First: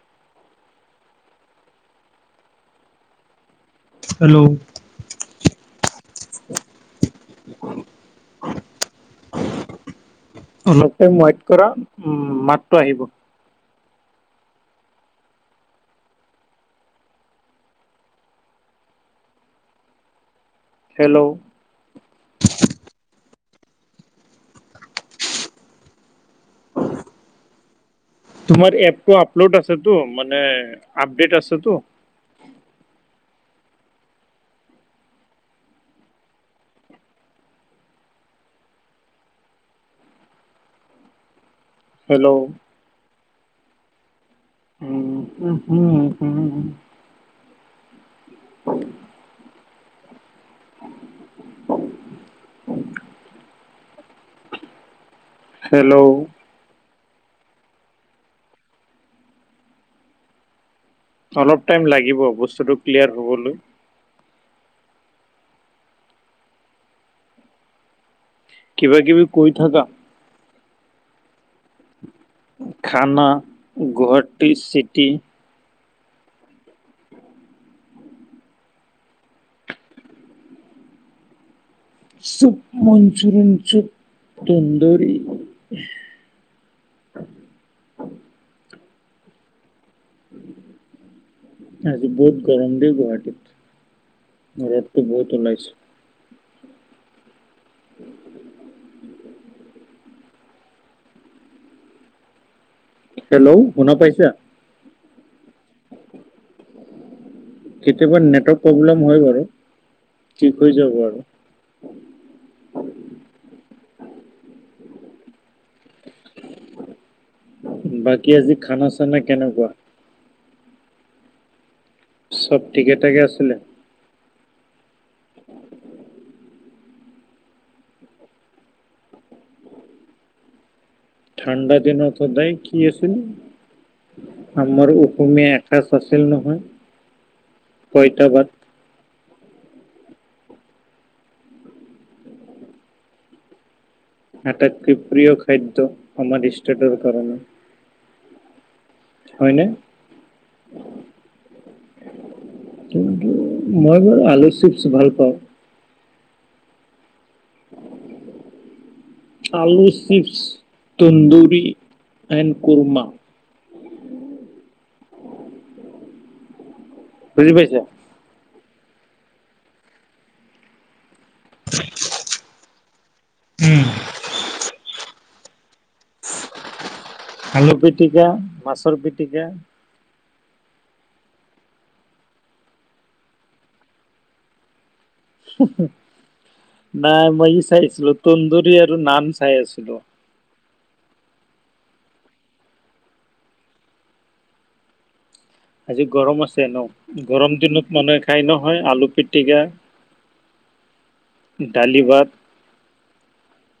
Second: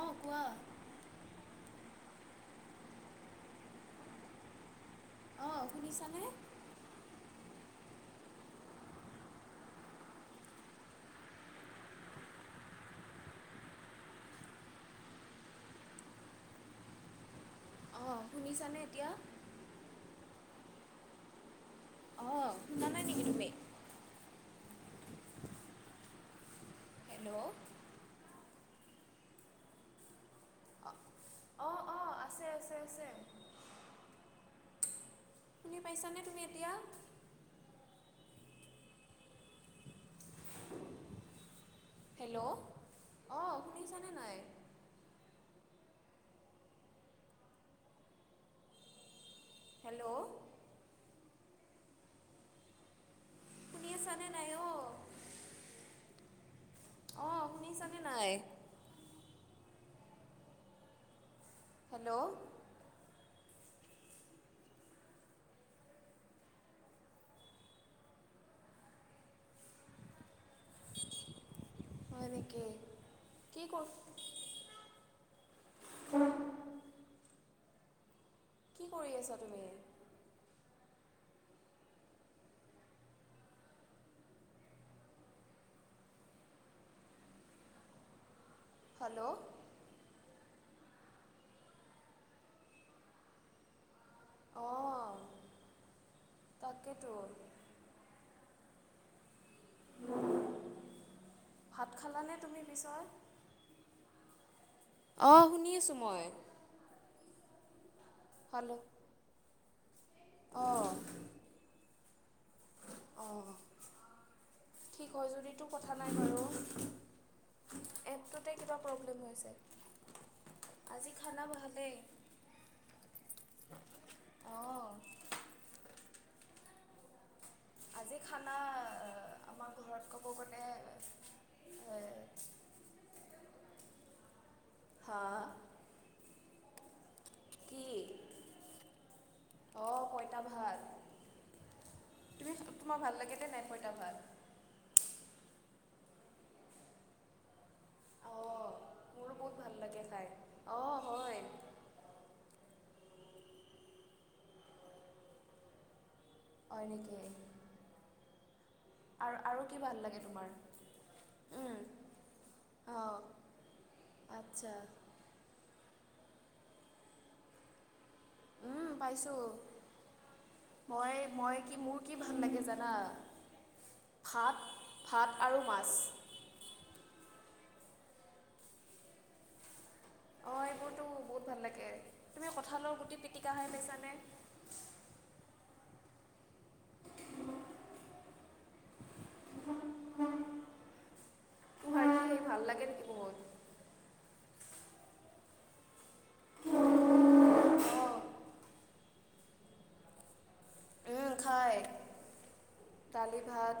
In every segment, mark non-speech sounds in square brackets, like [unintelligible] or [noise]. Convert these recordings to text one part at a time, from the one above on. অ', কোৱা। হেল্ল'! অ', শুনিছানে? অলপ টাইম ৱ্যাইত কৰা মাতটো আহিব। অ', শুনিছানে এতিয়া? হেল্ল'! অ', শুনা নাই নিকি তুমি? হেল্ল'! তোমাৰ এপটো আপলোড আছেতো মানে আপডেট আছেতো? অ', আছে, আছে, আছে। শুনি পাইছা নে তুমি এতিয়া? হেল্ল' অঁ শুনিছানে নাই? উম উ উম উ। হয় [inaudible] হেল্ল' শুনি আছা নে নাই অ? হেল্ল' অ শুনিছানে নাই? অলপ টাইম হেল্ল' লাগিব বস্তুটো ক্লিয়াৰ হ'বলৈ। কিবা কিবি কৈ থাকা। হয় নেকি খানা কি কৰ গুৱাহাটী চিটি। কি কৰি আছা তুমি? চব মনঞ্চুৰণ চুপ তুন্দৰী। হেল্ল' আজি বহুত গৰম দেই গুৱাহাটীত। ৰ'ডটো বহুত ওলাইছে। তাকেটো। উ [inaudible] ভাত খালা নে তুমি পিছত? হেল্ল' শুনা পাইচা? অঁ', শুনি আছোঁ মই। কেতিয়াবা নেটৱৰ্ক হেল্ল' প্ৰব্লেম হয় বাৰু থিক হৈ অঁ যাব আৰু। অঁ', ঠিক হয় যদিতো কথা নাই বাৰু। বাকী আজি এপটোতে কিবা খানা চানা প্ৰব্লেম হৈ কেনেকুৱা আছে, আজি খানা ভালেই। চব ঠিকে থাকে আছিলে? অঁ। আজি খানা আমাৰ ঘৰত ক'ব গ'লে ঠাণ্ডা দিনত সদায় কি আছিল আমাৰ হা অসমীয়া এসাঁজ আছিল নহয়। কি? পইতা ভাত অঁ', পইতা ভাত তুমি তোমাৰ ভাল লাগে নে নাই পঁইতা ভাত? আটাইতকৈ প্ৰিয় খাদ্য আমাৰ ষ্টেটৰ কাৰণে। মোৰ বহুত হয়নে ভাল লাগে খাই অ', হয়। কিন্তু মই বাৰু আলু চিপছ ভাল পাওঁ। হয় নেকি? আৰু [inaudible] আৰু কি আলু ভাল লাগে চিপছ তোমাৰ তন্দুৰী উম, এণ্ড কুৰৰ্মা। অঁ আচ্ছা। বুজি পাইছা? উম পাইছো, মই মই কি মোৰ কি ভাল লাগে জানা? ভাত ভাত আৰু মাছ। আলু পিটিকা মাছৰ পিটিকা অঁ', এইবোৰতো বহুত ভাল লাগে তুমি কঁঠাল গুটিৰ পিটিকা খাই পাইছানে? নাই মই চাইছিলো তন্দুৰী আৰু নান চাই আছিলো। তোমাৰ সেই ভাল লাগে নেকি বহুত? আজি গৰম আছে ন গৰম দিনত অঁ মানুহে খাই নহয় আলু পিটিকা। [inaudible] উম খায় দালি ভাত দালি ভাত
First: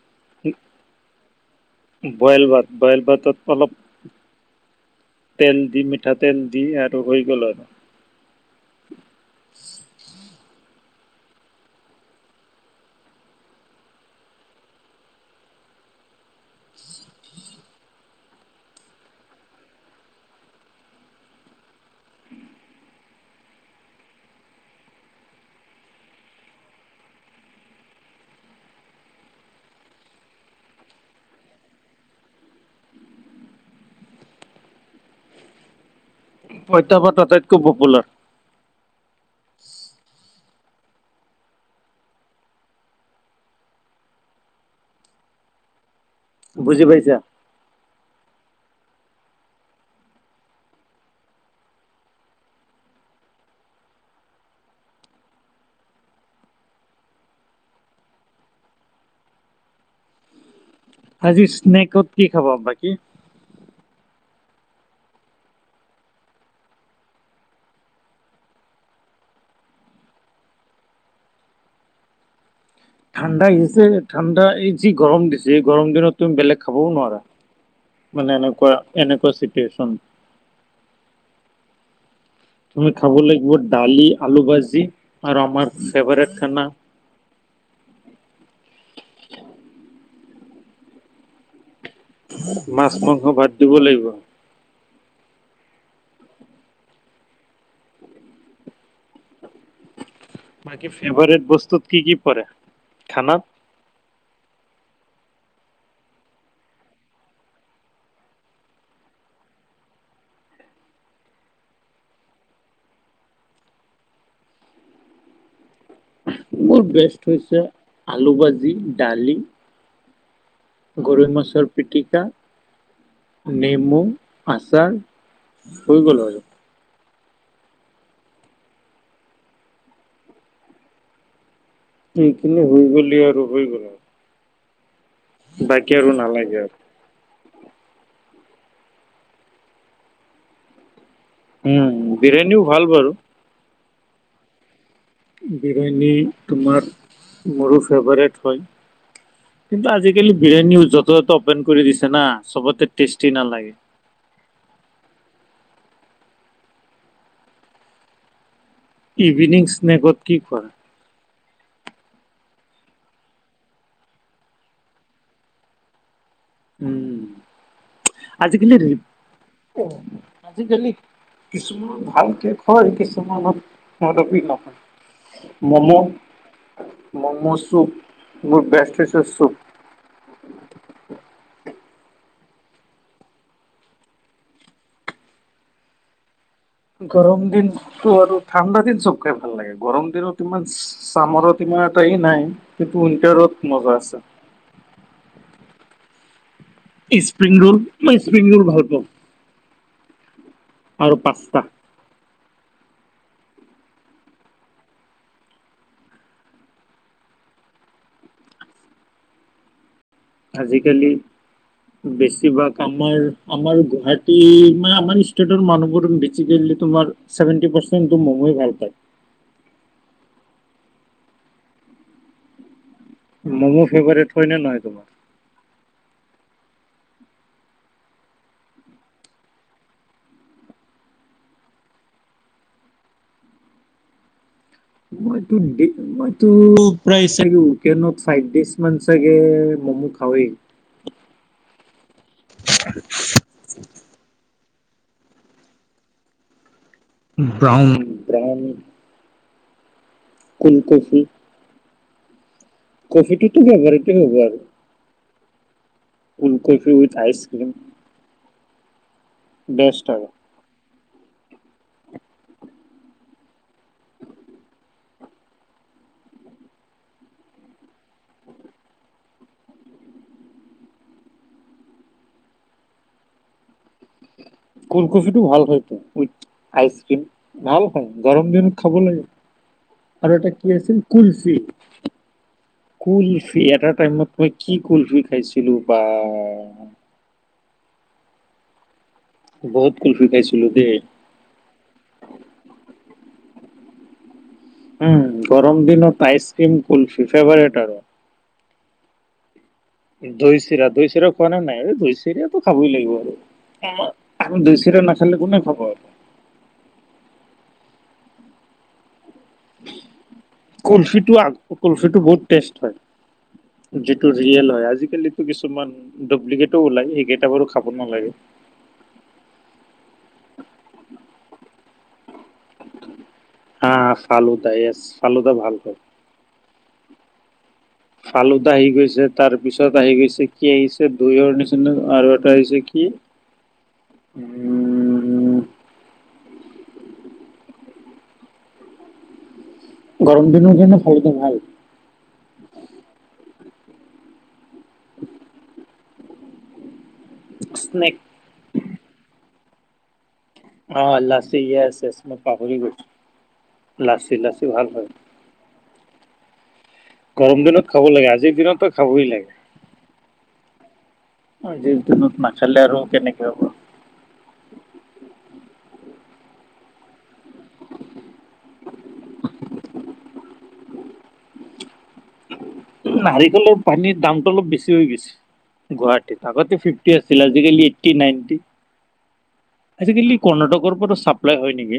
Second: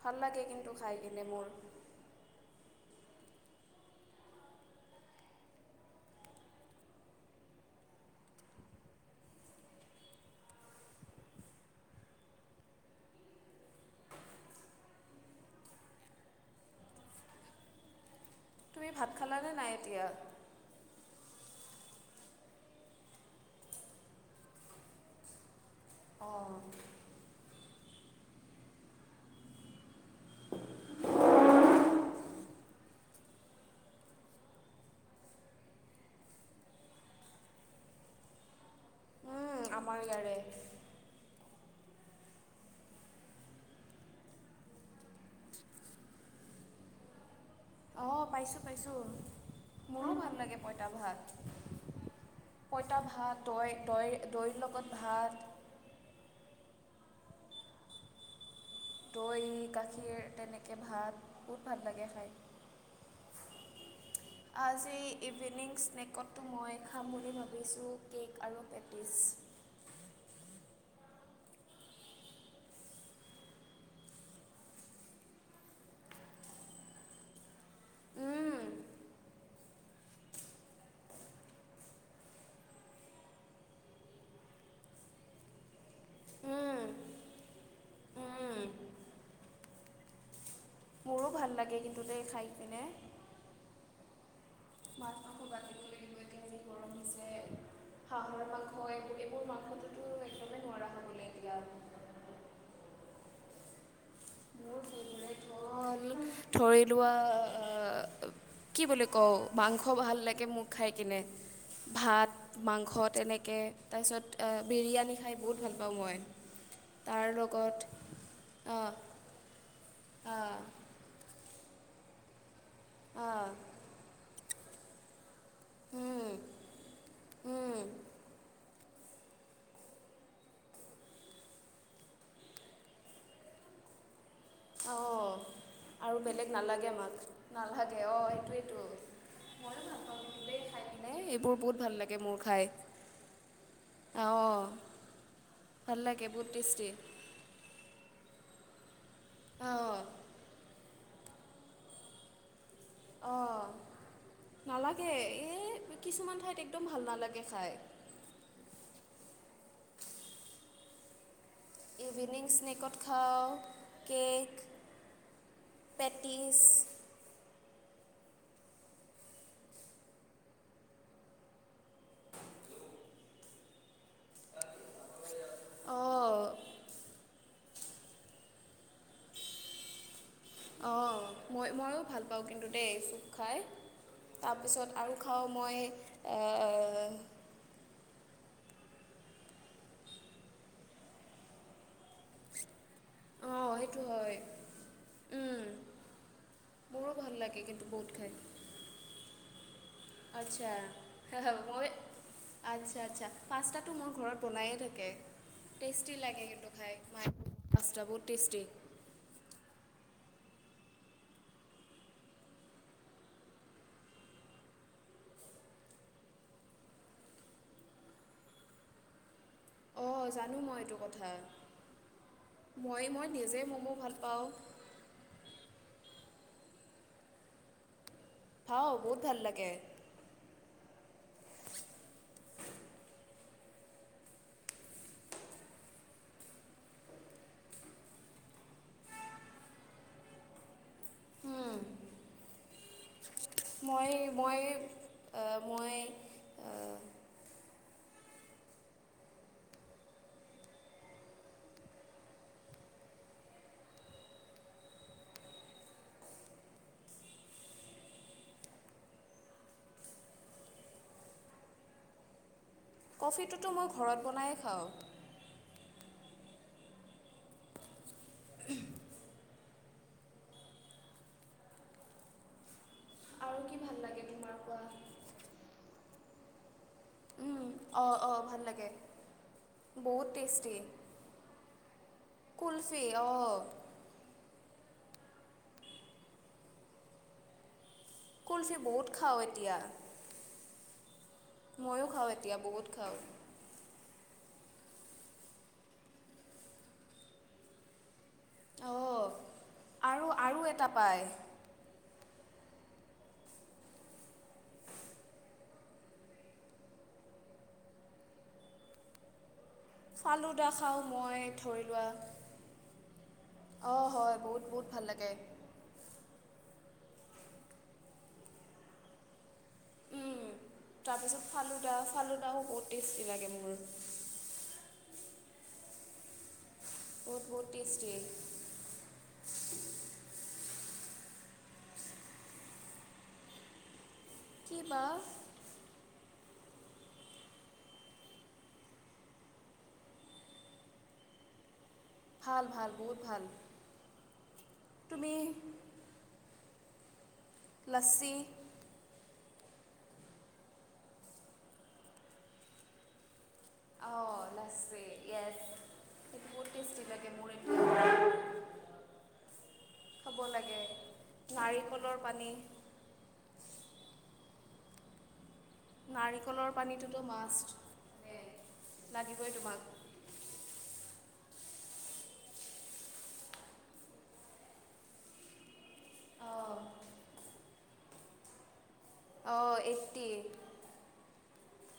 ভাল লাগে কিন্তু খাই কিনে মোৰ। বইল ভাত বইল ভাতত অলপ তেল দি মিঠাতেল দি আৰু হৈ গ'ল আৰু। তুমি ভাত খালে নে নাই এতিয়া? অ'। পইতা ভাত আটাইতকৈ পপুলাৰ। উম, আমাৰ ইয়াৰে বুজি পাইছা? অ', পাইছোঁ পাইছোঁ মোৰো ভাল লাগে পঁইতা ভাত। পঁইতা ভাত তই তই দৈৰ লগত ভাত দৈ গাখীৰ তেনে আজি স্নেকত কি খাবা বাকী? আজি ইভিনিং স্নেকত মই খাম বুলি ভাবিছোঁ কে'ক আৰু পেটিছ। ঠাণ্ডা আহিছে ঠাণ্ডা এই যি গৰম দিছে গৰম দিনত তুমি বেলেগ খাবও নোৱাৰা। মানে উম, এনেকুৱা এনেকুৱা চিটুৱেচন তুমি খাব লাগিব দালি, আলু ভাজি আৰু আমাৰ ফেভাৰেট খানা উম, উম। মোৰো ভাল লাগে কিন মাছ মাংস বাদ দিব লাগিব। মাছ মাংস বাদ দিব লাগিব এতিয়া যি গৰম দিছে। হাঁহৰ মাংস এইবো এইবোৰ মাংসটোতো এক [unintelligible] বাকী ফেভাৰেট বস্তুত কি কি পৰে খানাত? [unintelligible] ধৰি লোৱা আ কি বুলি কওঁ মাংস ভাল লাগে মোক খাই কিনে ভাত, মাংস তেনেকে তাইছত এ, বিৰিয়ানি খাই বহুত ভাল পাওঁ মই মোৰ বেষ্ট তাৰ হৈছে লগত আলু ভাজি, আ [unintelligible] আ গৰৈ মাছৰ পিটিকা, আ নেমু আচাৰ হৈ গ'ল উম হয়। উম এইখিনি হৈ গ'লি আৰু হৈ গ'ল হয়। অ', আৰু বেলেগ নালাগে আমাক। নালাগে অ', এইটোৱেইটো মইও ভালপাওঁ কিন্তু দেই খাই পেলাই এ বোৰ বহুত ভাল উম, লাগে মোৰ খাই বিৰিয়ানীও ভাল বাৰু আ, অ'। ভাল বিৰিয়ানী লাগে বহুত তোমাৰ টেষ্টি মোৰো ফেভাৰেট হয় কিন্তু অঁ আজিকালি বিৰিয়ানিও যতে ত অপেন কৰি দিছে না চবতে টেষ্টি অ', নালাগে। নালাগে এই কিছুমান ঠাইত একদম ভাল নালাগে খাই ইভিনিং স্নেকত কি খোৱা? ইভিনিং স্নেকত খাওঁ কেক, পেটিছ উম আজিকালি ধই [unintelligible] আজিকালি কিছুমান ভালকে হয় কিছুমানত মদপী নহয় মমৌত অঁ ম'ম' চুপ মোৰ বেষ্টেচ চুপ মই ময়ো ভাল পাওঁ কিন্তু দেই চুপ খাই তাৰপিছত আৰু খাওঁ মই অহ গৰম দিন ত আৰু ঠাণ্ডা দিন চুপ খাই ভাল লাগে গৰম দিনত ইমান চামৰত ইমান এটা হেৰি নাই এইটো উইণ্টাৰত মজা আছে। উম মোৰো ভাল লাগে কিন্তু বহুত খাই তোৰ ভাল পাও আচ্ছা হ হ পাস্তা মই আচ্ছা আচ্ছা পাস্তাটো মোৰ ঘৰত বনায়ে থাকে টেষ্টি লাগে কিন্তু খাই মাই পাষ্টা বহুত টেষ্টি আজিকালি বেছিভাগ আমাৰ আমাৰ গুৱাহাটী মানে আমাৰ ষ্টেটৰ মানুহবোৰ চিডেণ্টলি তোমাৰ চেভেণ্টি পাৰচেণ্টো মমই ভাল পায়। অঁ জানো মই এইটো কথা মই মই নিজে ম'ম' ভাল ফেভাৰেট পাওঁ নে হয় তোমাৰ খাওঁ বহুত ভাল লাগে। মই মইটো প্ৰায় চাগে উইকেণ্ডত ফাইভ ডেজ মান চাগে ম'ম' খাওৱে মই মই মই ব্ৰাউন ব্ৰাউন কুলফি কফিটোতো বেবাৰজে হ'ব আৰু cool coffee with ice cream best আৰু কফিটোতো মই ঘৰত বনায়ে খাওঁ। আৰু কি ভাল লাগে তোমাৰ কোৱা কুলকফিটো ভাল হয় উই আইচক্ৰীম উম, ভাল হয় অঁ অঁ গৰম ভাল দিনত খাব লাগে। বহুত আৰু এটা কি টেষ্টি আছিল কুলফি কুলফি অঁ কুলফি এটা টাইমত কি কুলফি খাইছিলোঁ বা কুলফি বহুত খাওঁ এতিয়া বহুত কুলফি খাইছিলো দেই ময়ো খাওঁ এতিয়া বহুত খাওঁ উম গৰম দিনত আইচক্ৰিম কুলফি ফেভাৰেট আৰু অফ দৈ চিৰা দৈ চিৰা খোৱা নাই নাই দৈ চিৰা চিয়াতটো খাবই লাগিব আৰু আমাৰ দৈ চিয়া নাখালে কোনে খাব আৰু ফালুদা খাওঁ কূলফিটো মই আ ধৰি লোৱা কূলফিটো বহুত টেষ্ট হয় অঁ যিটো হয় বহুত ৰিয়েল হয় বহুত ভাল লাগে আজিকালিতো কিছু দবলিকেল ও ওলাই সেইকেইটা বাৰু খাব নালাগে তাৰপিছত ফালুদা ফালুদাও বহুত টেষ্টি লাগে মোৰ শালোদা য়ছ শালুদা ভালক [unintelligible] বহুত বহুত টেষ্টি হয় ফালুদা আহি গৈছে তাৰ পিছত আহি গৈছে কি আহিছে দুইৰ নিচিনা আৰু এটা আহিছে কি উম কি বা গৰম দিনৰ কাৰণে খালদ [unintelligible] ভাল ভাল ভাল বহুত ভাল তুমি স্নেক লছী। অ লাছী ইয়েছ ইয়েছ আ মই পাহৰি গৈছো লাছী লাছী ভাল হয়। এয়েচ সেইটো বহুত টেষ্টি লাগে মোৰ গৰম এইটো দিনত খাব ফেবেৰেট লাগে হয়। আজিৰ দিনততো খাবই লাগে। খাব লাগে। আজিৰ নাৰিকলৰ দিনত পানী নাখালে আৰু কেনেকে হ'ব। নাৰিকলৰ পানীটোতো মাষ্ট লাগিবই তোমাক। নাৰিকলৰ পানীৰ দামতটো অলপ বেছি হৈ গৈছে গুৱাহাটীত আগতে অঁ ফিফটি আছিলে। আজি কালি এইটি নাইনটি অঁ এইট্টি আজিকালি কৰ্ণাটক কৰ্নাটকৰ পৰা ছাপ্লাই হয় নেকি?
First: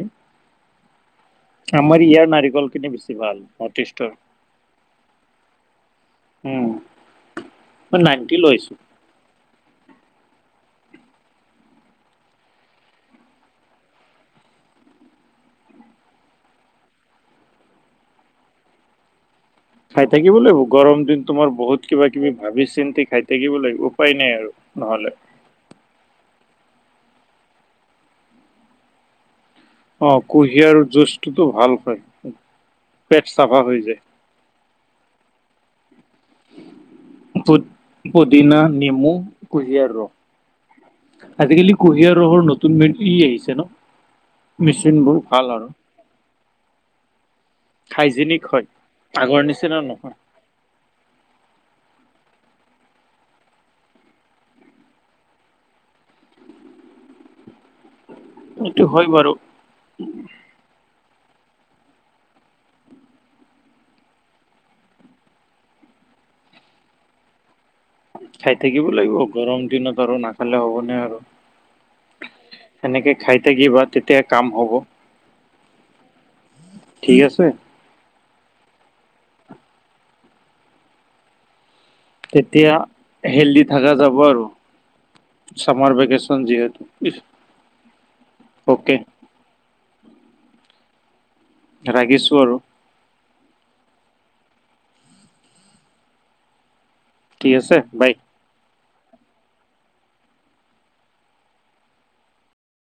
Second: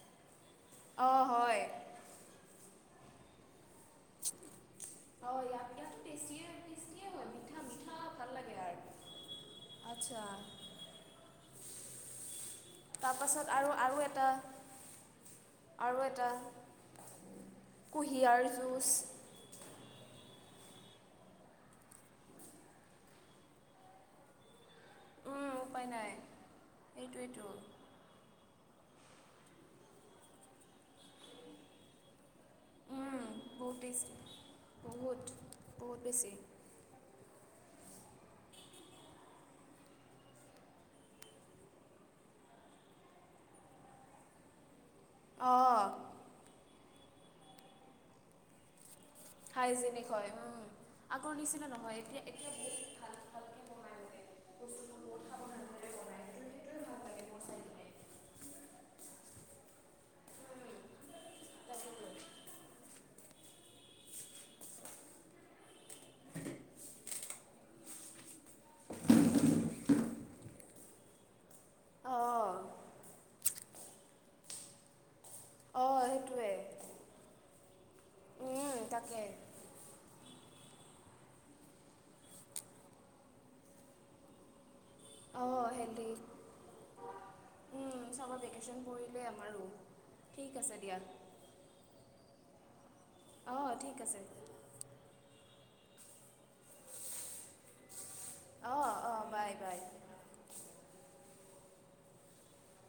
অঁ হয় আমাৰ ইয়াৰ নাৰিকল খিনি বেছি ভাল নৰ্থ ইষ্টৰ। অ ইয়াতাত ইয়াতাত টেষ্টিয়ে উম টেষ্টিয়ে হয় মিঠ মিঠা মই ভাল নাইনটি লাগে লৈছো। আৰু। আচ্ছা। তাৰপাছত আৰু আৰু এটা আৰু এটা কুঁহিয়াৰ জুঁচ। খাই থাকিব লাগিব গৰম দিন তোমাৰ বহুত কিবা কিবি ভাবি চিন্তি খাই থাকিব লাগিব উপায় নাই আৰু। নহলে। উম, উপায় নাই সেইটোৱেই তো। অ কুঁহিয়াৰ জুজটোতো ভাল হয় উম, পেট চাফা বহুত হৈ যায়। টেষ্টি বহুত বহুত বেছি। পু পুদিনা নেমু কুহিয়াৰ ৰস। আজিকালি কুঁহিয়াৰ ৰসৰ নতুন ই আহিছে ন মেছিনবোৰ। ভাল আৰু অঁ হাইজেনিক হয়। আগৰ নিচিনা হাইজেনিক নহয় হয় উম। আগৰ নিচিনা নহয় এতিয়া এতিয়া বহুত ভালকে বনাই বস্তুবোৰ উঠাব নালাগে। সেইটো হয় বাৰু। উম। [inaudible] খাই থাকিব লাগিব গৰম দিনত আৰু নাখালে হ'বনে আৰু। অঁ। এনেকে খাই থাকিবা তেতিয়া কাম হ'ব। অঁ সেইটোৱেই। ঠিক আছে? উম তাকে। তেতিয়া হেল্ডি থকা যাব আৰু, অঁ ছামাৰ হেল্ডি ভেকেচন যিহেতু। [unintelligible] উম ছামাৰ ভেকেশন অকে পৰিলেই আমাৰো, ঠিক আছে দিয়া। ৰাখিছো আৰু। অঁ ঠিক আছে। ঠিক আছে বাই। অঁ অঁ বাই বাই।